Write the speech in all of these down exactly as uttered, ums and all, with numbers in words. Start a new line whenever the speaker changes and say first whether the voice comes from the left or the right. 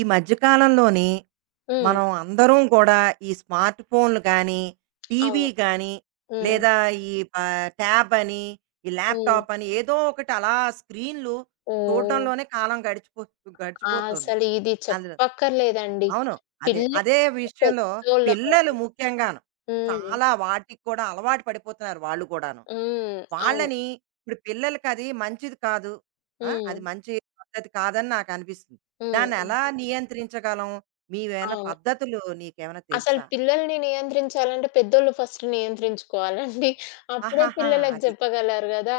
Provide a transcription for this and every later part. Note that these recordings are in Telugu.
right: ఈ మధ్య కాలంలోని
left: హ్మ్.
right: మనం అందరం కూడా ఈ స్మార్ట్ ఫోన్లు కానీ, టీవీ
left: అవును.
right: కానీ,
left: హ్మ్.
right: లేదా ఈ ఆహ్, ట్యాబ్ అని, ఈ
left: హ్మ్.
right: ల్యాప్‌టాప్ అని ఏదో ఒకటి అలా స్క్రీన్‌లు
left: ఓహ్!
right: చూడడంలోనే కాలం గడిచిపో
left: ఆ!
right: గడిచిపోతుంది.
left: అసలు ఇది
right: అందులో
left: చెప్పక్కర్లేదండి.
right: అవును. అదే.
left: పిల్లలు
right: అదే విషయంలో
left: పెద్దోళ్ళ
right: పిల్లలు
left: వరకు.
right: ముఖ్యంగాను
left: హ్మ్.
right: చాలా వాటికి కూడా అలవాటు పడిపోతున్నారు వాళ్ళు కూడాను.
left: హ్మ్. అవును.
right: వాళ్ళని ఇప్పుడు పిల్లలకది మంచిది కాదు. ఆ!
left: హ్మ్.
right: అది మంచి పద్ధతి కాదని నాకనిపిస్తుంది.
left: హ్మ్. హ్మ్.
right: దాన్నెలా నియంత్రించగలం? మీవేమైనా
left: అవును.
right: పద్ధతులు నీకేమైనా
left: అసలు
right: తెలుసా?
left: పిల్లల్ని నియంత్రించాలంటే పెద్దోళ్ళు ఫస్ట్ నియంత్రించుకోవాలండి. అప్పుడే
right: ఆహాహా!
left: పిల్లలకి
right: అది.
left: చెప్పగలరు గదా!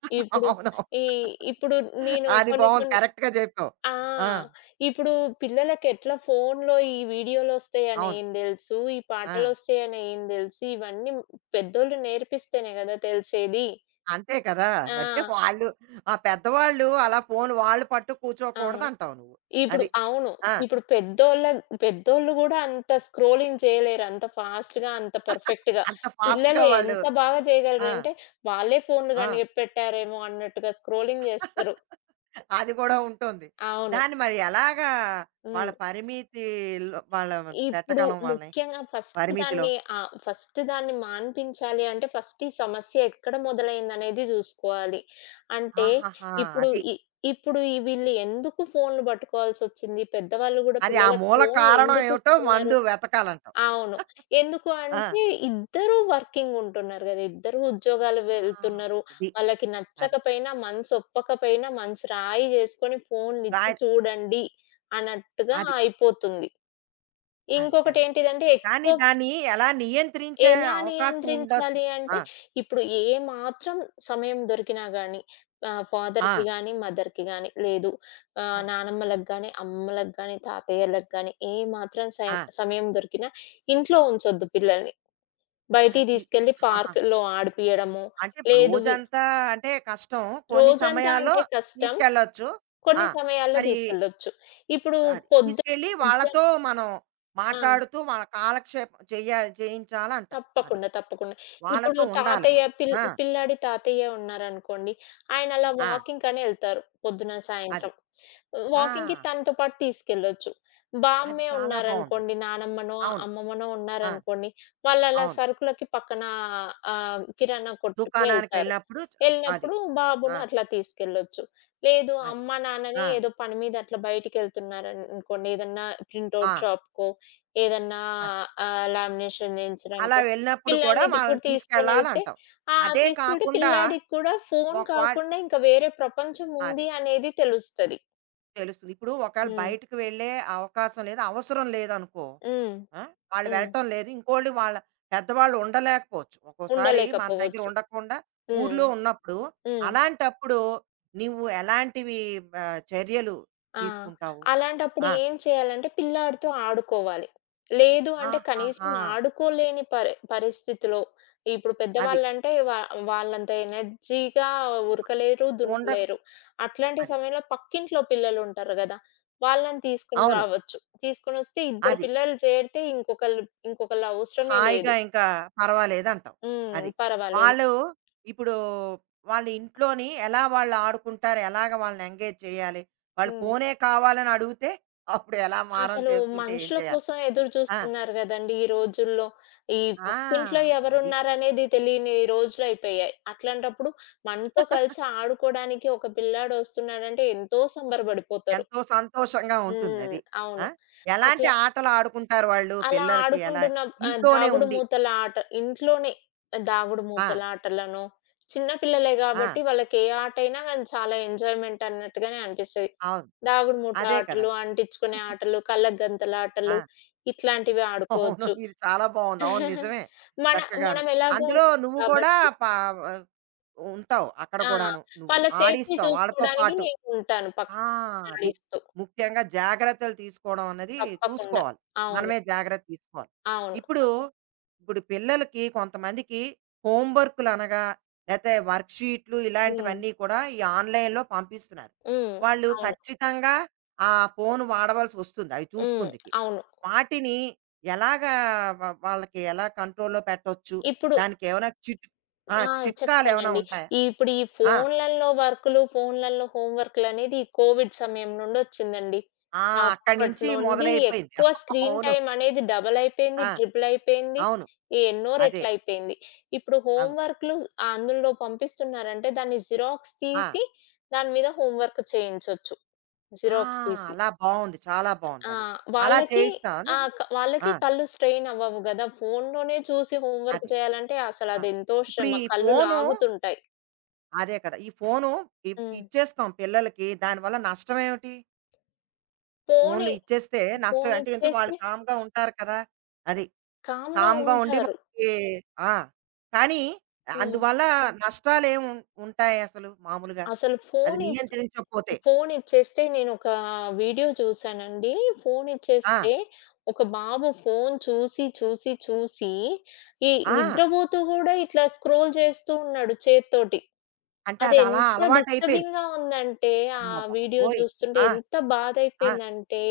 left: ఇప్పుడు
right: అవునవును.
left: ఈ ఇప్పుడు నేను
right: అది
left: కొన్ని
right: బావుంది.
left: కొన్ని
right: కరెక్ట్‌గా జెప్పావు.
left: ఆ!
right: ఆ!
left: ఇప్పుడు పిల్లలకెట్లా ఫోన్‌లో ఈ వీడియోలొస్తాయని
right: అవును.
left: ఏం దెలుసు, ఈ
right: ఆ!
left: పాటలొస్తాయని ఏం దెలుసు, ఇవన్నీ పెద్దోళ్ళు నేర్పిస్తేనే గదా తెలిసేది.
right: అంతే కదా!
left: ఆ!
right: మరి వాళ్ళు ఆ పెద్దవాళ్ళు అలా ఫోన్ వాళ్ళు పట్టు
left: ఆ!
right: కూర్చోకూడదంటావు నువ్వు.
left: ఇప్పుడు
right: అది.
left: అవును.
right: ఆ!
left: ఇప్పుడు పెద్దోళ్ళ పెద్దోళ్ళు గూడా అంత స్క్రోలింగ్ చేయలేరు. అంత ఫాస్ట్‌గా, అంత పర్ఫెక్ట్‌గా.
right: అంత ఫాస్ట్‌గా
left: పిల్లలు
right: వాళ్ళు
left: ఎంత బాగా
right: ఆ!
left: చేయగలరంటే, వాళ్ళే ఫోన్‌లు
right: ఆ!
left: కనిపెట్టారేమో అన్నట్టుగా స్క్రోలింగ్ జేస్తారు.
right: అది కూడా ఉంటుంది.
left: అవును.
right: దాన్ని మరి ఎలాగా వాళ్ళ
left: హ్మ్.
right: పరిమితిలో వాళ్ళ
left: ఇప్పుడు
right: పెట్టగలం వాళ్ళని
left: ముఖ్యంగా ఫస్ట్
right: పరిమితిలో?
left: దాన్ని. ఆహ్, ఫస్ట్ దాన్ని మాన్పించాలి అంటే ఫస్ట్ ఈ సమస్య ఎక్కడ మొదలైందనేది జూసుకోవాలి. అంటే
right: ఆహాహా!
left: ఇప్పుడు
right: అది.
left: ఇ ఇప్పుడు ఈ వీళ్ళు ఎందుకు ఫోన్‌లు పట్టుకోవాల్సొచ్చింది? పెద్దవాళ్ళు గూడా
right: అది ఆ
left: పిల్లలకి
right: మూల
left: ఫోన్‌లు
right: కారణం ఏమిటో
left: ఎందుకిస్తున్నారు?
right: మందు వెతకాలంటావు.
left: అవును. ఎందుకు
right: ఆ!
left: అంటే ఇద్దరూ వర్కింగ్ ఉంటున్నారు గదా! ఇద్దరూ ఉద్యోగాలు
right: ఆ!
left: వెళ్తున్నారు.
right: అది.
left: వాళ్ళకి
right: అది.
left: నచ్చకపోయినా, మనసు ఒప్పకపోయినా మనసు రాయి జేసుకొని ఫోన్‌లిచ్చి
right: రాయ్
left: చూడండి అన్నట్టుగా
right: అది.
left: అయిపోతుంది.
right: అది కరెక్ట్.
left: ఇంకొకటేంటిదంటే
right: కానీ
left: ఎక్కువ
right: దాన్ని ఎలా నియంత్రించే
left: ఎలా
right: అవకాశం ఉండొచ్చు.
left: నియంత్రించాలి అంటే,
right: ఆ!
left: ఇప్పుడు ఏ మాత్రం సమయం దొరికినా గానీ, ఆహ్,
right: ఆ!
left: ఫాదర్‌కి గానీ, మదర్‌కి గానీ, లేదు
right: ఆ!
left: ఆహ్, నానమ్మలకు గానీ, అమ్మలకు గానీ, తాతయ్యలకు గానీ, ఏ మాత్రం
right: ఆ!
left: సయం సమయం దొరికినా ఇంట్లో ఉంచొద్దు పిల్లల్ని. బయటికి
right: అది.
left: తీసుకెళ్ళి
right: ఆహాహా!
left: పార్క్‌లో ఆడిపియడము,
right: అంటే
left: లేదు వి
right: రోజంతా అంటే కష్టం. కొన్ని
left: రోజంతా
right: సమయాల్లో
left: అంటే కష్టం.
right: తీసుకెళ్ళొచ్చు. ఆ!
left: కొన్ని సమయాల్లో
right: మరి
left: తీసుకెళ్ళొచ్చు. ఇప్పుడు
right: అది.
left: పొద్దు
right: తీసుకెళ్ళి
left: మధ్య
right: వాళ్ళతో మనం
left: ఆ!
right: మాట్లాడుతూ మన కాలక్షేపం చెయ్య చేయించాలంటావు. అది.
left: తప్పకుండా. తప్పకుండా. ఇప్పుడు
right: వాళ్ళతో ఉండాలి
left: తాతయ్య
right: మనం.
left: పిల్
right: ఆ!
left: పిల్లాడి తాతయ్య ఉన్నారనుకోండి. ఆయనలా
right: ఆ!
left: వాకింగ్‌కని ఎళ్తారు పొద్దున,
right: అది.
left: సాయంత్రం.
right: ఆ!
left: వాకింగ్‌కి తనతో పాటు తీసుకెళ్ళొచ్చు.
right: అది
left: బామ్మే
right: చాలా బావుందది.
left: ఉన్నారనుకోండి, నానమ్మనో,
right: అవును.
left: అమ్మమ్మనో
right: ఆ!
left: ఉన్నారనుకోండి, వాళ్ళలా
right: అవును.
left: సరుకులకి పక్కన ఆహ్, కిరాణా కొట్టుకి
right: దుకాణానికి
left: ఎళ్తారు.
right: వెళ్ళినప్పుడు చ అది.
left: ఎళ్ళినప్పుడు
right: ఆ!
left: బాబుని అట్లా తీసుకెళ్ళొచ్చు. లేదు
right: అది.
left: అమ్మ, నాన్నని
right: ఆ!
left: ఏదో పని మీద అట్లా బయటికెళ్తున్నారన్ అనుకోండి ఏదన్నా
right: ఆ!
left: ప్రింటౌట్ షాప్‌కో, ఏదన్నా
right: అది.
left: ఆహ్, లామినేషన్
right: అలా
left: చేయించడానికో
right: వెళ్ళినప్పుడు కూడా
left: పిల్లాడిని తి
right: వాళ్ళని
left: కూడా తీసుకొనెళ్తే.
right: తీసుకెళ్ళాలంటావు.
left: ఆ!
right: అదే
left: తీసుకెళ్తే
right: కాకుండా
left: పిల్లాడికి కూడా ఫోను
right: ఒకవేళ
left: కాకుండా ఇంకా వేరే ప్రపంచం ఉంది
right: అదే.
left: అనేది తెలుస్తది.
right: తెలుస్తుంది. ఇప్పుడు ఒకవేళ
left: హ్మ్.
right: బయటకి వెళ్ళే అవకాశం లేదు, అవసరం లేదనుకో.
left: హ్మ్.
right: ఆ? వాళ్ళు
left: హ్మ్.
right: వెళ్ళటం లేదు. ఇంకోళ్ళు వాళ్ళ పెద్దవాళ్ళు ఉండలేకపోవచ్చు. ఒక్కోసారి మన దగ్గర
left: ఉండలేకపోవచ్చు.
right: ఉండకుండా
left: హ్మ్.
right: ఊర్లో ఉన్నప్పుడు,
left: హ్మ్.
right: అలాంటప్పుడు నువ్వు ఎలాంటివి ఆహ్, చర్యలు
left: ఆ!
right: తీసుకుంటావు?
left: అలాంటప్పుడు
right: ఆ!
left: ఏం చేయాలంటే పిల్లాడితో ఆడుకోవాలి. లేదు అంటే కనీసం
right: ఆహాహా!
left: ఆడుకోలేని పరి పరిస్థితిలో ఇప్పుడు
right: అది.
left: పెద్దవాళ్ళంటే వా వాళ్ళంత ఎనర్జీగా ఉరకలేరు,
right: ఉండకపో
left: దునకలేరు. అట్లాంటి
right: అది.
left: సమయంలో పక్కింట్లో పిల్లలుంటారు గదా! వాళ్ళని తీసుకొని
right: అవును.
left: రావచ్చు. తీసుకొనొస్తే ఇద్దరు
right: అది.
left: పిల్లలు చేరితే ఇంకొకళ్ళు ఇంకొకళ్ళ అవసరమే
right: హాయిగా
left: లేదు.
right: ఇంకా పర్వాలేదంటావు.
left: హ్మ్.
right: అది.
left: పర్వాలేదు.
right: వాళ్ళు ఇప్పుడు వాళ్ళ ఇంట్లోని ఎలా వాళ్ళు ఆడుకుంటారు? ఎలాగ వాళ్ళని ఎంగేజ్ చేయాలి? వాళ్ళు
left: హ్మ్.
right: ఫోనే కావాలని అడిగితే అప్పుడు ఎలా మారం
left: అసలు
right: చేస్తుంటే ఏం
left: మనుషుల
right: చేయాలి?
left: కోసం ఎదురు
right: ఆ!
left: జూస్తున్నారు గదండీ ఈ రోజుల్లో! ఈ పక్కింట్లో
right: ఆ! అది.
left: ఎవరున్నారనేది తెలియని రోజులయిపోయాయి. అట్లాంటప్పుడు మనతో కలిసి ఆడుకోడానికి ఒక పిల్లాడొస్తున్నాడంటే ఎంతో సంబరపడిపోతారు.
right: ఎంతో సంతోషంగా
left: హ్మ్.
right: ఉంటుందది. ఆ!
left: అవును.
right: ఎలాంటి
left: అట్లా
right: ఆటలు ఆడుకుంటారు వాళ్ళు
left: అలా
right: పిల్లలకి ఎలా
left: ఆడుకుంటున్న. ఆహ్,
right: ఇంట్లోనే
left: దాగుడు
right: ఉండి?
left: మూతల ఆట ఇంట్లోనే. దాగుడు
right: ఆ!
left: మూతల ఆటలను, చిన్న పిల్లలే
right: ఆ!
left: గాబట్టి వాళ్ళకి ఏ ఆటైనా గాని చాలా ఎంజాయ్‌మెంట్ అన్నట్టుగానే అనిపిస్తది.
right: అవును.
left: దాగుడు మూత
right: అదే కదా!
left: ఆటలు, అంటించుకునే ఆటలు, కళ్ళకు గంతల ఆటలు
right: ఆ!
left: ఇట్లాంటివి
right: అవును.
left: ఆడుకోవచ్చు.
right: ఇది చాలా బావుంది. అవును నిజమే.
left: మన
right: చక్కగాను.
left: మనం ఎలాగో
right: అందులో
left: ఉంటాం
right: నువ్వు కూడా
left: కాబట్టి
right: పా వ ఉంటావు అక్కడ
left: ఆ!
right: కూడాను. నువ్వు
left: వాళ్ళ సేఫ్టీ
right: ఆడిస్తావు వాళ్ళతో
left: చూసుకోవడానికి
right: పాటు.
left: నేను ఉంటాను
right: ఆ!
left: పక్కన
right: అది.
left: ఆడిస్తూ.
right: ముఖ్యంగా జాగ్రత్తలు తీసుకోవడం అన్నది
left: తప్పకుండా.
right: చూసుకోవాలి.
left: అవును.
right: మనమే జాగ్రత్త తీసుకోవాలి.
left: అవును.
right: ఇప్పుడు,
left: అవును.
right: ఇప్పుడు పిల్లలకి కొంతమందికి హోమ్ వర్కులనగా లేతే వర్క్ షీట్లు
left: హ్మ్.
right: ఇలాంటివన్నీ కూడా ఈ ఆన్‌లైన్‌లో పంపిస్తున్నారు.
left: హ్మ్.
right: వాళ్ళు
left: అవును.
right: ఖచ్చితంగా ఆ ఫోను వాడవలసొస్తుంది అవి
left: హ్మ్.
right: చూసుకుందుకి.
left: అవును.
right: వాటిని ఎలాగా వ వాళ్ళకి ఎలా కంట్రోల్‌లో పెట్టొచ్చు?
left: ఇప్పుడు.
right: దానికేమైనా చిట్ ఆ!
left: ఆ!
right: చిట్కాలేమైనా
left: చెప్తానండి.
right: ఉంటాయా?
left: ఈ ఇప్పుడు ఈ
right: ఆ!
left: ఫోన్‌లలో వర్కులు, ఫోన్‌లలో హోమ్ వర్కులనేది ఈ కోవిడ్ సమయం నుండొచ్చిందండి.
right: ఆ! అక్కడి
left: అప్పటి
right: నుంచి
left: నుండి
right: మొదలైపోయింది.
left: ఎక్కువ స్క్రీన్
right: అవును.
left: టైమ్ అనేది డబుల్ అయిపోయింది,
right: ఆ!
left: ట్రిపుల్ అయిపోయింది.
right: అవును.
left: ఎన్నో
right: అదే.
left: రెట్లయిపోయింది. ఇప్పుడు హోమ్
right: అవును.
left: వర్కులు అందులో పంపిస్తున్నారంటే దాన్ని జిరాక్స్
right: ఆ!
left: తీసి దాని మీద హోమ్ వర్క్ చేయించొచ్చు.
right: ఆ!
left: జిరాక్స్ తీసి.
right: అలా బావుంది. చాలా
left: ఆ!
right: బావుందది. అలా
left: వాళ్ళకి
right: చేయిస్తావా
left: ఆ!
right: నువ్వు?
left: క
right: ఆ!
left: వాళ్ళకి కళ్ళు స్ట్రెయిన్ అవ్వవు గదా! ఫోన్‌లోనే చూసి హోమ్ వర్క్
right: అదే.
left: చేయాలంటే
right: ఆ!
left: అసలదెంతో
right: ఇప్పుడు
left: శ్రమ.
right: ఈ
left: కళ్ళు
right: ఫోను
left: లాగుతుంటాయి.
right: అదే కదా! ఈ ఫోను ఇ
left: హ్మ్.
right: ఇచ్చేస్తాం పిల్లలకి. దానివల్ల నష్టమేమిటి?
left: ఫోని
right: ఫోన్లు ఇచ్చేస్తే నష్టం అంటే ఏంటి వాళ్ళు
left: ఫోనిచ్చేస్తే
right: కామ్‌గా ఉంటారు కదా! అది.
left: కామ్‌గా
right: కామ్‌గా ఉండి
left: ఉంటారు.
right: మనకి ఆ! కానీ
left: హ్మ్.
right: అందువల్ల నష్టాలేమి ఉం ఉంటాయి అసలు మామూలుగా?
left: అసలు
right: అది
left: ఫోనిచ్చి
right: నియంత్రించకపోతే?
left: ఫోనిచ్చేస్తే నేనొక వీడియో చూసానండి.
right: ఆ!
left: ఫోనిచ్చేస్తే ఒక బాబు ఫోను చూసి, చూసి, చూసి ఈ
right: ఆ!
left: నిద్రపోతూ గూడా ఇట్లా స్క్రోల్ చేస్తూ ఉన్నాడు చేత్తోటి.
right: అంటే అది అలా
left: అదెంత
right: అలవాటయిపోయింది.
left: డిస్టర్బింగ్‌గా ఉందంటే, ఆ
right: అమ్మ
left: వీడియో
right: బాబోయ్!
left: చూస్తుంటే
right: ఆ!
left: ఎంత
right: ఆ!
left: బాధయిపోయిందంటే,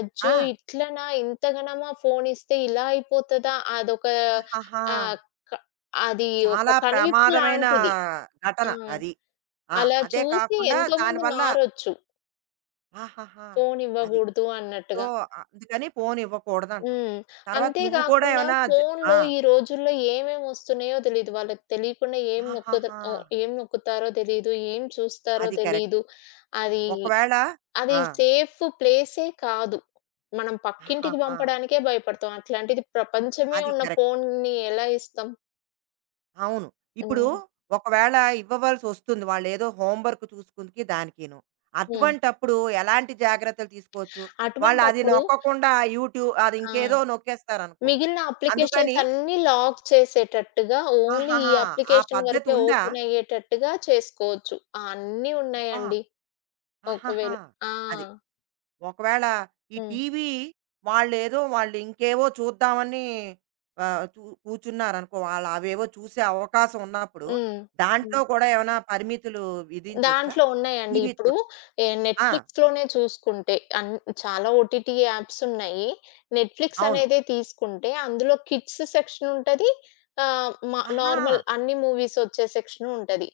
left: అచ్చో!
right: ఆ!
left: ఇట్లనా ఇంతగనమా ఫోను ఇస్తే ఇలా అయిపోతదా? అదొక
right: ఆహాహా!
left: ఆహ్, క అది ఒక
right: చాలా
left: కనువిప్పు
right: ప్రమాదమైన
left: లాంటిది.
right: ఘటన
left: ఆ!
right: అది. ఆ!
left: అలా
right: అదే
left: చూసి
right: కాకుండా
left: ఎంతోమంది
right: దానివల్ల
left: మారొచ్చు.
right: ఆహాహా!
left: ఫోను
right: అది.
left: ఇవ్వగూడదు
right: సో,
left: అన్నట్టుగా.
right: అందుకని ఫోను ఇవ్వకూడదంటావు.
left: హ్మ్.
right: తర్వాత
left: అంతే
right: నువ్వు కూడా
left: గాకుండా
right: ఏమైనా జ
left: ఫోనులో
right: ఆ!
left: ఈ రోజుల్లో ఏమేమి వస్తున్నాయో తెలీదు. వాళ్ళకి తెలియకుండా ఏం నొక్కుత
right: ఆహాహా!
left: ఓ ఏం నొక్కుతారో తెలీదు. ఏం చూస్తారో
right: అది కరెక్ట్.
left: తెలీదు. అది
right: ఒకవేళ
left: అది
right: ఆ!
left: సేఫ్ ప్లేసే కాదు. మనం పక్కింటికి
right: ఆహాహా!
left: పంపడానికే భయపడతాం. అట్లాంటిది ప్రపంచమే
right: అది
left: ఉన్న
right: కరెక్ట్.
left: ఫోన్‌ని ఎలా ఇస్తాం?
right: అవును. ఇప్పుడు
left: హ్మ్.
right: ఒకవేళ ఇవ్వవలసి వస్తుంది. వాళ్ళేదో హోంవర్క్ చూసుకుందికి దానికిను.
left: హ్మ్.
right: అటువంటప్పుడు ఎలాంటి జాగ్రత్తలు తీసుకోవచ్చు? వాళ్ళు అది
left: అటువంటప్పుడు
right: నొక్కకుండా యూట్యూబ్ అది
left: ఆ!
right: ఇంకేదో నొక్కేస్తారనుకో.
left: మిగిలిన అప్లికేషన్స్
right: అందుకని
left: అన్నీ లాక్ చేసేటట్టుగా ఓన్లీ ఈ
right: ఆహాహా! ఆ
left: అప్లికేషన్
right: పద్ధతి
left: వరకే
right: ఉందా?
left: ఓపెన్ అయ్యేటట్టుగా చేసుకోవచ్చు. ఆ! అన్నీ
right: అబ్బా!
left: ఉన్నాయండి.
right: ఆహాహా!
left: ఒకవేళ. ఆ!
right: అది. ఒకవేళ ఈ
left: హ్మ్.
right: టీవీ వాళ్ళేదో వాళ్ళు ఇంకేవో చూద్దామని ఆహ్, చూ కూర్చున్నారనుకో. వాళ్ళు అవేవో చూసే అవకాశం ఉన్నప్పుడు
left: హ్మ్.
right: దాంట్లో
left: హ్మ్.
right: కూడా ఏమైనా పరిమితులు విధించొచ్చా?
left: దాంట్లో ఉన్నాయండి.
right: టీవీ
left: ఇప్పుడు
right: చూడ
left: ఏ
right: ఆ!
left: నెట్‌ఫ్లిక్స్‌లోనే చూసుకుంటే అన్ చాలా ఓటీటీ యాప్స్ ఉన్నాయి. నెట్‌ఫ్లిక్స్
right: అవును.
left: అనేదే తీసుకుంటే అందులో కిడ్స్ సెక్షన్ ఉంటది. ఆహ్, మ
right: ఆహా!
left: నార్మల్ అన్ని మూవీస్ వచ్చే సెక్షన్ ఉంటది.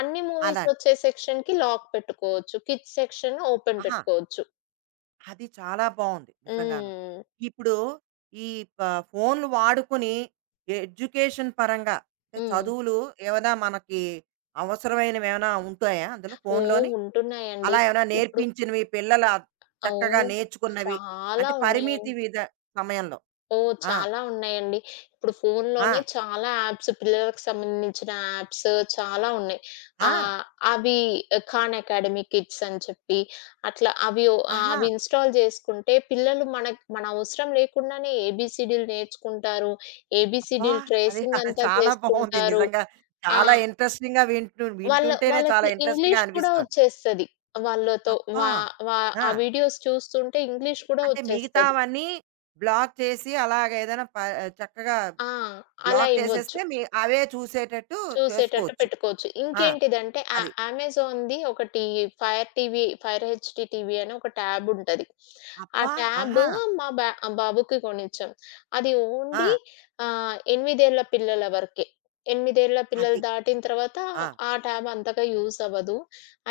left: అన్ని మూవీస్
right: అలాంటి
left: వచ్చే సెక్షన్‌కి లాక్ పెట్టుకోవచ్చు. కిడ్స్ సెక్షన్ ఓపెన్
right: ఆహా!
left: పెట్టుకోవచ్చు.
right: అది చాలా బావుంది నిజంగాను.
left: హ్మ్.
right: ఇప్పుడు ఈ ప ఫోన్‌లు వాడుకుని ఎడ్యుకేషన్ పరంగా అంటే
left: హ్మ్.
right: చదువులు ఏమైనా మనకి అవసరమైనవేమైనా ఉంటాయా అందులో
left: ఓహ్!
right: ఫోన్‌లోని?
left: ఉంటున్నాయండి.
right: అలా ఏమైనా
left: ఇప్పుడు.
right: నేర్పించినవి పిల్లల
left: ఓహ్!
right: చక్కగా నేర్చుకున్నవి
left: చాలా
right: అంటే పరిమితి
left: ఉన్నాయండి.
right: విధ సమయంలో.
left: ఓహ్!
right: ఆ!
left: చాలా ఉన్నాయండి. ఇప్పుడు
right: ఆ!
left: ఫోనులోనే చాలా యాప్స్ పిల్లలకు సంబంధించిన యాప్స్ చాలా ఉన్నాయి.
right: ఆ!
left: ఆహ్, అవి ఖాన్ అకాడమీ కిడ్స్ అని చెప్పి అట్లా అవి ఓ ఆహ్,
right: ఆహా!
left: అవి ఇన్‌స్టాల్ చేసుకుంటే పిల్లలు మనకు మన అవసరం లేకుండానే ఏబీసీడీలు నేర్చుకుంటారు.
right: అబ్బా!
left: ఏబీసీడీలు
right: అది
left: ట్రేసింగ్ అంతా
right: చాలా బావుంది
left: చేసుకుంటారు.
right: నిజంగా.
left: ఆ!
right: చాలా ఇంట్రెస్టింగ్‌గా వింటు
left: వాళ్ళ
right: వింటుంటేనే చాలా
left: వాళ్ళకి
right: ఇంట్రెస్ట్‌గా
left: ఇంగ్లీష్ కూడా
right: అనిపిస్తోంది.
left: వచ్చేస్తది. వాళ్ళతో
right: అబ్బా!
left: వా వా
right: ఆ!
left: ఆ వీడియోస్ చూస్తుంటే ఇంగ్లీష్ కూడా
right: అంటే
left: వచ్చేస్తది.
right: మిగతావన్నీ బ్లాక్ చేసి అలాగ ఏదైనా ప చక్కగా
left: ఆ! అలా
right: బ్లాక్
left: ఇవ్వచ్చు.
right: చేసేస్తే మీ అవే చూసేటట్టు
left: చూసేటట్టు
right: చేసుకోవచ్చు.
left: పెట్టుకోవచ్చు.
right: ఆ!
left: ఇంకేంటిదంటే ఆ
right: అది.
left: అమెజాన్‌ది ఒకటి, Fire TV, Fire HD TV అని ఒక ట్యాబ్ ఉంటది. ఆ
right: అబ్బా!
left: ట్యాబ్
right: ఆహా!
left: మా బా ఆ బాబుకి కొనిచ్చాం. అది ఓన్లీ
right: ఆ!
left: ఆహ్, ఎనిమిది ఏళ్ల పిల్లల వరకే. ఎనిమిది ఏళ్ల పిల్లలు
right: అది.
left: దాటిన తర్వాత
right: ఆ!
left: ఆ ట్యాబ్ అంతగా యూజ్ అవ్వదు.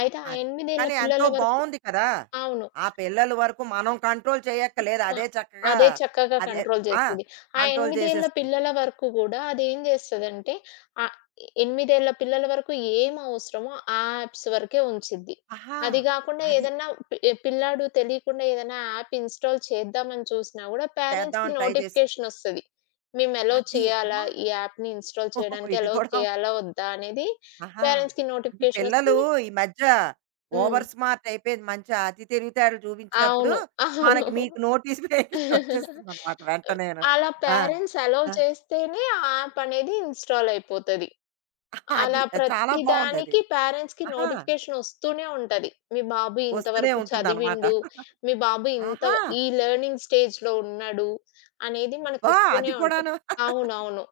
left: అయితే ఆ
right: అది.
left: ఎనిమిది ఏళ్ల
right: కానీ ఎంతో
left: పిల్లల వరకు
right: బావుంది కదా!
left: అవును.
right: ఆ పిల్లల వరకు మనం కంట్రోల్ చేయక్కర్లేదు.
left: ఆ!
right: అదే చక్కగా
left: అదే చక్కగా
right: అదే
left: కంట్రోల్
right: ఆ!
left: చేస్తది. ఆ
right: కంట్రోల్
left: ఎనిమిది ఏళ్ల
right: చేసేస్తుంది.
left: పిల్లల వరకు గూడా అదేం చేస్తదంటే, ఆహ్, ఎనిమిది ఏళ్ల పిల్లల వరకు ఏం అవసరమో ఆ యాప్స్ వరకే ఉంచిద్ది.
right: ఆహా!
left: అది గాకుండా
right: అది.
left: ఏదన్నా పి పిల్లాడు తెలియకుండా ఏదైనా యాప్ ఇన్‌స్టాల్ చేద్దామని చూసినా గూడా పేరెంట్స్‌కి
right: చేద్దామని ట్రై చేసి
left: నోటిఫికేషన్ ఒస్తది. మేము అలౌ
right: అది
left: చేయాలా?
right: అమ్మా!
left: ఈ యాప్‌ని ఇన్‌స్టాల్
right: ఓహ్!
left: చేయడానికి
right: ఇది
left: అలౌ
right: కూడా
left: చేయాలా? వద్దా? అనేది
right: ఆహా!
left: పేరెంట్స్‌కి
right: అంటే
left: నోటిఫికేషన్
right: పిల్లలు
left: ఒస్తుంది.
right: ఈ మధ్య
left: హ్మ్.
right: ఓవర్ స్మార్ట్ అయిపోయింది. మంచి అతి తెలివితేటలు చూపించినప్పుడు
left: అవును. అవును.
right: మనకి మీకు నోటిఫికేషన్ వచ్చేస్తుందన్నమాట వెంటనేను.
left: అలా
right: ఆ!
left: పేరెంట్స్ అలౌ
right: ఆ!
left: చేస్తేనే ఆ యాప్ అనేది ఇన్‌స్టాల్ అయిపోతది.
right: అది
left: అలా
right: చాలా
left: ప్రతి
right: బావుందది.
left: దానికి పేరెంట్స్‌కి
right: ఆహా!
left: నోటిఫికేషన్ వస్తూనే ఉంటది. మీ బాబు
right: వస్తూనే
left: ఇంతవరకు
right: ఉంటుందన్నమాట.
left: చదివిండు, మీ బాబు ఇంత
right: ఆహా!
left: ఈ లెర్నింగ్ స్టేజ్‌లో ఉన్నాడు అనేది
right: అబ్బా! అది
left: మనకొస్తూనే ఉంటది.
right: కూడాను.
left: అవునవును.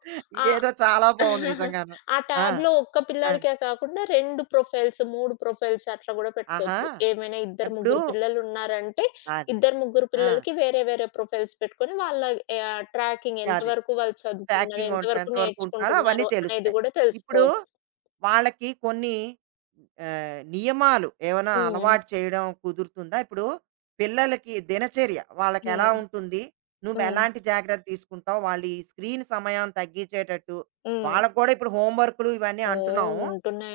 left: ఆ!
right: ఇదేదో చాలా బావుంది నిజంగాను.
left: ఆ
right: ఆ!
left: ట్యాబ్‌లో ఒక్క
right: ఆ!
left: పిల్లాడికే కాకుండా రెండు ప్రొఫైల్స్, మూడు ప్రొఫైల్స్ అట్లా గూడా
right: ఆహా!
left: పెట్టుకోవచ్చు. ఏమైనా ఇద్దరు,
right: ఇప్పుడు
left: ముగ్గురు పిల్లలున్నారంటే,
right: అదే.
left: ఇద్దరు, ముగ్గురు
right: ఆ!
left: పిల్లలకి వేరే వేరే ప్రొఫైల్స్ పెట్టుకొని వాళ్ళ ఆహ్, ట్రాకింగ్
right: అదే.
left: ఎంతవరకు వాళ్ళు చదువుతున్నారు,
right: ట్రాకింగ్ ఉంట
left: ఎంతవరకు
right: ఎంతవరకు ఉంటున్నారో అవన్నీ
left: నేర్చుకుంటున్నారు అనేది
right: తెలుస్తాయి.
left: గూడా
right: ఇప్పుడు
left: తెలుసుకోవచ్చు.
right: వాళ్ళకి కొన్ని ఆహ్, నియమాలు ఏమైనా
left: హ్మ్.
right: అలవాటు చేయడం కుదురుతుందా? ఇప్పుడు పిల్లలకి దినచర్య వాళ్ళకెలా
left: హ్మ్.
right: ఉంటుంది?
left: హ్మ్.
right: నువ్వెలాంటి జాగ్రత్తలు తీసుకుంటావు? వాళ్ళు ఈ స్క్రీన్ సమయం తగ్గించేటట్టు
left: హ్మ్.
right: వాళ్ళకి కూడా ఇప్పుడు హోమ్ వర్కులు ఇవన్నీ
left: ఓహ్!
right: అంటున్నాము.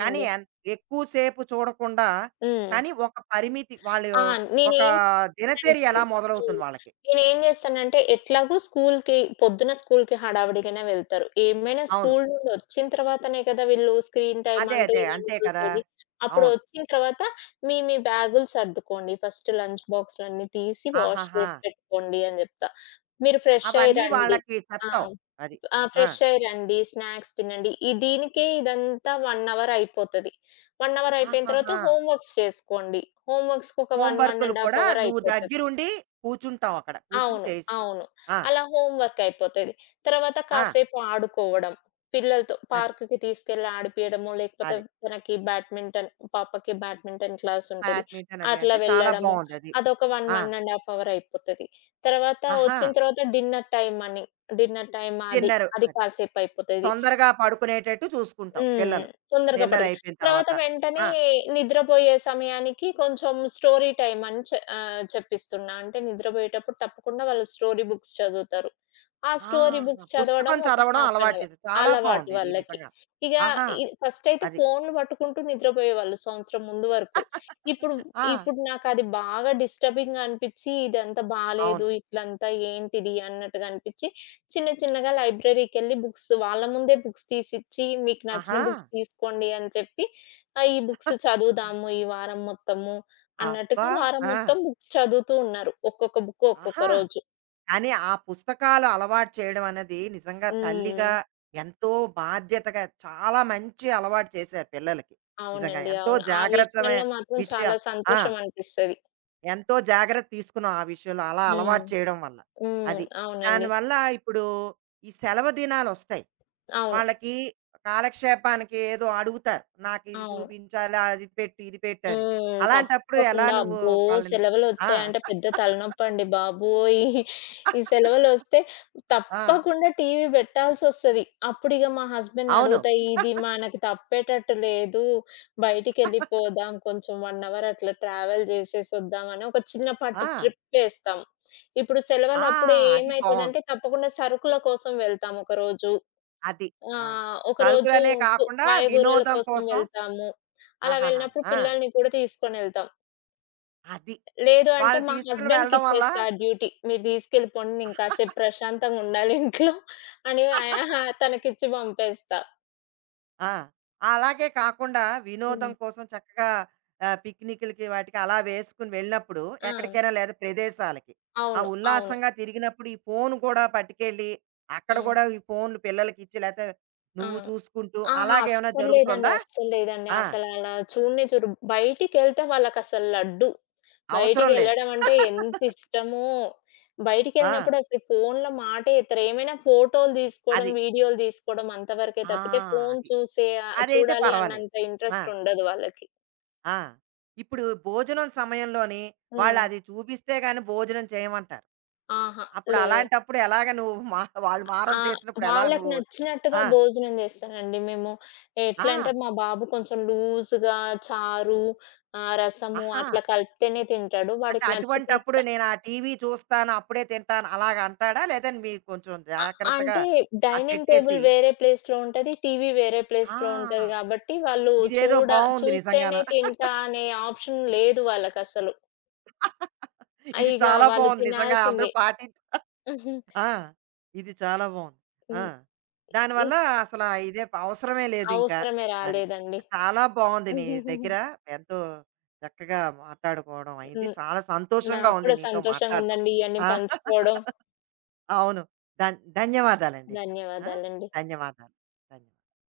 right: కానీ ఎన్ ఎక్కువ సేపు చూడకుండా
left: హ్మ్.
right: కానీ ఒక పరిమితి వాళ్ళు
left: ఆ!
right: ఒక
left: నేనేం
right: దినచర్య
left: అంటాను.
right: ఎలా మొదలవుతుంది
left: హ్మ్.
right: వాళ్ళకి?
left: నేనేం జేస్తానంటే ఎట్లాగో స్కూల్‌కి పొద్దున స్కూల్‌కి హడావిడిగానే వెళ్తారు. ఏమైనా
right: అవును.
left: స్కూల్ నుండి ఒచ్చిన తర్వాతనే కదా వీళ్ళు స్క్రీన్ టైమ్
right: అదే.
left: అంటూ
right: అదే.
left: ఇవన్నీ
right: అంతే కదా!
left: చూసేది! అప్పుడు
right: అవును.
left: ఒచ్చిన తర్వాత మీ మీ బ్యాగులు సర్దుకోండి. ఫస్ట్ లంచ్ బాక్సులన్నీ తీసి వాష్
right: ఆహాహా!
left: చేసి పెట్టుకోండి అని జెప్తా. మీరు ఫ్రెష్ అయ్యి
right: అవన్నీ
left: రండి.
right: వాళ్ళకి
left: ఆ!
right: చెప్తావు. అది.
left: ఆ!
right: ఆ!
left: ఫ్రెష్ అయ్యి రండి. స్నాక్స్ తినండి. ఈ దీనికే ఇదంతా ఒక అవర్ అయిపోతది. ఒక అవర్ అయిపోయిన తర్వాత
right: ఆహాహా!
left: హోమ్ వర్క్స్ చేసుకోండి. హోమ్ వర్క్స్‌కి ఒక
right: హోమ్
left: ఒకటి,
right: వర్కులు
left: ఒకటిన్నర ½
right: కూడా
left: అవర్
right: నువ్వు
left: అయిపోతది.
right: దగ్గరుండి కూర్చుంటావు అక్కడ. కూర్చొని
left: అవును.
right: చేయిస్తావు.
left: అవును.
right: ఆ!
left: అలా హోమ్ వర్క్ అయిపోతది. తర్వాత
right: ఆ!
left: కాసేపు ఆడుకోవడం. పిల్లలతో
right: అది.
left: పార్క్‌కి తీసుకెళ్ళి ఆడిపియడమో, లేకపోతే
right: అదే.
left: తనకి బ్యాడ్మింటన్ పాపకి బ్యాడ్మింటన్ క్లాస్ ఉంటది.
right: బ్యాడ్మింటన్ అవి
left: అట్లా
right: అంటే చాలా
left: వెళ్ళడము.
right: బావుందది.
left: అదొక ఒకటి,
right: ఆ!
left: ఒకటిన్నర ½ అవర్ అయిపోతది. తర్వాత
right: ఆహా!
left: వచ్చిన తర్వాత డిన్నర్ టైమ్ అని, డిన్నర్ టైమ్ అది,
right: డిన్నరు
left: అది
right: అది.
left: కాసేపు అయిపోతది.
right: తొందరగా పడుకునేటట్టు చూసుకుంటావు
left: హ్మ్.
right: పిల్లలు.
left: తొందరగా
right: డిన్నర్
left: పడిగ
right: అయిపోయిన
left: తర్వాత
right: తర్వాత.
left: వెంటనే
right: ఆ!
left: నిద్రబోయే సమయానికి కొంచెం స్టోరీ టైమ్ అని చె ఆహ్, చెప్పిస్తున్నా. అంటే నిద్రబోయేటప్పుడు తప్పకుండా వాళ్ళు స్టోరీ బుక్స్ చదువుతారు. ఆ స్టోరీ
right: ఆహా!
left: బుక్స్ చదవడం
right: పుస్తకం
left: ఒక
right: చదవడం
left: హాఫ్ అన్
right: అలవాటు
left: అవర్
right: చేసావు. చాలా
left: అలవాటు
right: బావుందిది
left: వాళ్ళకి.
right: నిజంగా.
left: ఇగ
right: ఆహా!
left: ఇ ఫస్ట్ అయితే
right: అది.
left: ఫోన్‌లు పట్టుకుంటూ నిద్రపోయేవాళ్ళు సంవత్సరం ముందు వరకు. ఇప్పుడు.
right: ఆ!
left: ఇప్పుడు నాకది బాగా డిస్టర్బింగ్‌గా అనిపిచ్చి, ఇదంతా బాలేదు,
right: అవును.
left: ఇట్లంతా ఏంటిది అన్నట్టుగా అనిపిచ్చి చిన్న చిన్నగా లైబ్రరీకెళ్ళి బుక్స్ వాళ్ళ ముందే బుక్స్ తీసిచ్చి, మీకు
right: ఆహా!
left: నచ్చిన బుక్స్ తీసుకోండి అని చెప్పి, ఆహ్, ఈ బుక్స్ చదువుదాము ఈ వారం మొత్తము
right: అబ్బా!
left: అన్నట్టుగా వారం
right: ఆ!
left: మొత్తం బుక్స్ చదువుతూ ఉన్నారు. ఒక్కొక్క బుక్ ఒక్కొక్క
right: ఆహా!
left: రోజు.
right: కానీ ఆ పుస్తకాలు అలవాటు చేయడం అన్నది నిజంగా తల్లిగా
left: హ్మ్.
right: ఎంతో బాధ్యతగా చాలా మంచి అలవాటు చేశారు పిల్లలకి. నిజంగా
left: అవునండి.
right: ఎంతో
left: అవును. ఆ
right: జాగ్రత్తమైన
left: విషయంలో మాత్రం
right: విషయ
left: చాలా
right: ఆ!
left: సంతోషం అనిపిస్తది.
right: ఎంతో జాగ్రత్త తీసుకున్నాం ఆ విషయంలో అలా
left: హ్మ్.
right: అలవాటు చేయడం వల్ల.
left: హ్మ్.
right: అది.
left: అవునండి.
right: దానివల్ల ఇప్పుడు ఈ సెలవు దినాలొస్తాయి.
left: అవును.
right: వాళ్ళకి కాలక్షేపానికి ఏదో అడుగుతారు. నాకు ఇది
left: అవును.
right: చూపించాలి, అది పెట్టు, ఇది పెట్టు అని.
left: హ్మ్.
right: అలాంటప్పుడు ఎలా
left: తప్పకుండా.
right: నువ్వు
left: అబ్బో!
right: వాళ్ళని ఆ!
left: సెలవులొచ్చాయంటే పెద్ద తలనొప్పండి బాబోయ్! ఈ సెలవులొస్తే
right: ఆ!
left: తప్పకుండా టీవీ బెట్టాల్సొస్తది. అప్పుడిగ మా
right: అవును.
left: హస్బెండ్‌నడుగుతా, "ఇది మనకి తప్పేటట్టు లేదు. బయటికెళ్ళిపోదాం. కొంచెం ఒక అవర్ అట్లా ట్రావెల్ జేసేసొద్దాం" అని ఒక చిన్నపాటి
right: ఆ!
left: ట్రిప్పేస్తాం. ఇప్పుడు
right: ఆ!
left: సెలవులప్పుడు
right: అది బావుంది.
left: ఏమైతదంటే తప్పకుండా సరుకుల కోసం వెళ్తాం ఒకరోజు.
right: అది.
left: ఆ!
right: ఆ!
left: ఒకరోజు
right: సరుకులనే
left: కు
right: కాకుండా
left: కాయగూరల
right: వినోదం
left: కోసం
right: కోసం
left: వెళ్తాము. అలా
right: ఆహాహా!
left: వెళ్ళినప్పుడు
right: ఆ!
left: పిల్లల్ని కూడా తీసుకొనెళ్తాం.
right: అది.
left: లేదు అంటే
right: వాళ్ళు
left: మా
right: తీసుకుని వెళ్ళడం వల్ల
left: హస్బెండ్‌కిచ్చేస్తా ఆ డ్యూటీ. మీరు తీసుకెళ్ళిపోండి. నేను కాసేపు ప్రశాంతంగా ఉండాలి ఇంట్లో అని ఆహ్, తనకిచ్చి పంపేస్తా.
right: ఆ! అలాగే కాకుండా వినోదం
left: హ్మ్.
right: కోసం చక్కగా ఆహ్, పిక్నిక్‌లకి వాటికి అలా వేసుకుని వెళ్ళినప్పుడు
left: ఆ!
right: ఎక్కడికైనా లేదా ప్రదేశాలకి, ఆ
left: అవును. అవును.
right: ఉల్లాసంగా తిరిగినప్పుడు ఈ ఫోను కూడా పట్టుకెళ్ళి, అక్కడ
left: ఆ!
right: కూడా ఈ ఫోన్‌లు పిల్లలకిచ్చి లేతే
left: ఆ!
right: నువ్వు చూసుకుంటూ
left: అహా!
right: అలాగేమైనా
left: అస్సలు లేదండి.
right: జరుగుతోందా?
left: అస్సలు లేదండి.
right: ఆ!
left: అసలలా చూడనే చూడరు. బయటికెళ్తే వాళ్ళకసలు లడ్డు.
right: అవసరం లేదు.
left: బయటికెళ్ళడం అంటే ఎంతిష్టమో!
right: ఆ!
left: బయటికెళ్ళినప్పుడు అసలు ఫోన్‌లో మాటే ఎత్తరు. ఏమైనా ఫోటోలు తీసుకోవడం,
right: అది.
left: వీడియోలు తీసుకోవడం అంతవరకే
right: ఆ!
left: తప్పితే ఫోన్
right: అది.
left: చూసే ఆహ్,
right: అదైతే
left: చూడాలి
right: పర్వాలేదు.
left: అన్నంత
right: ఆ!
left: ఇంట్రెస్ట్ ఉండదు వాళ్ళకి.
right: ఆ! ఇప్పుడు భోజనం సమయంలోని
left: హ్మ్.
right: వాళ్ళది చూపిస్తే గాని భోజనం చేయమంటారు.
left: అహా!
right: అప్పుడు
left: లే
right: అలాంటప్పుడు ఎలాగ నువ్వు మా వాళ్ళు
left: ఆ!
right: మారం చేసినప్పుడు ఎలా
left: వాళ్ళకి
right: నువ్వు
left: నచ్చినట్టుగా
right: ఆ!
left: భోజనం చేస్తానండి మేము.
right: ఆ!
left: ఎట్లా అంటే మా బాబు కొంచెం లూజ్‌గా చారు, ఆహ్, రసము
right: ఆహా!
left: అట్లా కలిపితేనే తింటాడు.
right: అంటే
left: వాడికి నచ్చినట్టు
right: అటువంటప్పుడు నేను ఆ టీవీ చూస్తాను, అప్పుడే తింటాను అలాగ అంటాడా? లేదా మీరు కొంచెం
left: అ
right: జాగ్రత్తగా
left: అంటే
right: అది
left: డైనింగ్ టేబుల్
right: పెట్టేసి
left: వేరే ప్లేస్‌లో ఉంటది. టీవీ వేరే ప్లేస్‌లో ఉంటది
right: ఆ!
left: గాబట్టి, వాళ్ళు
right: ఇదేదో
left: చూడ
right: బావుంది నిజంగాను.
left: చూస్తేనే తింటా అనే ఆప్షన్ లేదు వాళ్ళకసలు. ఆ!
right: ఇది
left: ఇగ
right: చాలా
left: వాళ్ళు
right: బావుంది నిజంగా అందరూ
left: తినాల్సిందే.
right: పాటి
left: హ్మ్.
right: ఆ! ఇది చాలా బావుంది. ఆ! దానివల్ల
left: ఇంక
right: అసలా ఇదే ప అవసరమే లేదింకా.
left: అవసరమే
right: అది.
left: రాలేదండి.
right: చాలా బావుంది నీ దగ్గర ఎంతో చక్కగా మాట్లాడుకోవడం అయింది.
left: హ్మ్.
right: చాలా సంతోషంగా
left: నాకు
right: ఉంది
left: కూడా
right: నీతో మాట్లాడడం.
left: సంతోషంగుందండి ఇయన్నీ
right: ఆ!
left: పంచుకోవడం.
right: అవును. ధన్ ధన్యవాదాలండి. ఆ!
left: ధన్యవాదాలండి.
right: ధన్యవాదాలు. ధన్యవాదాలు.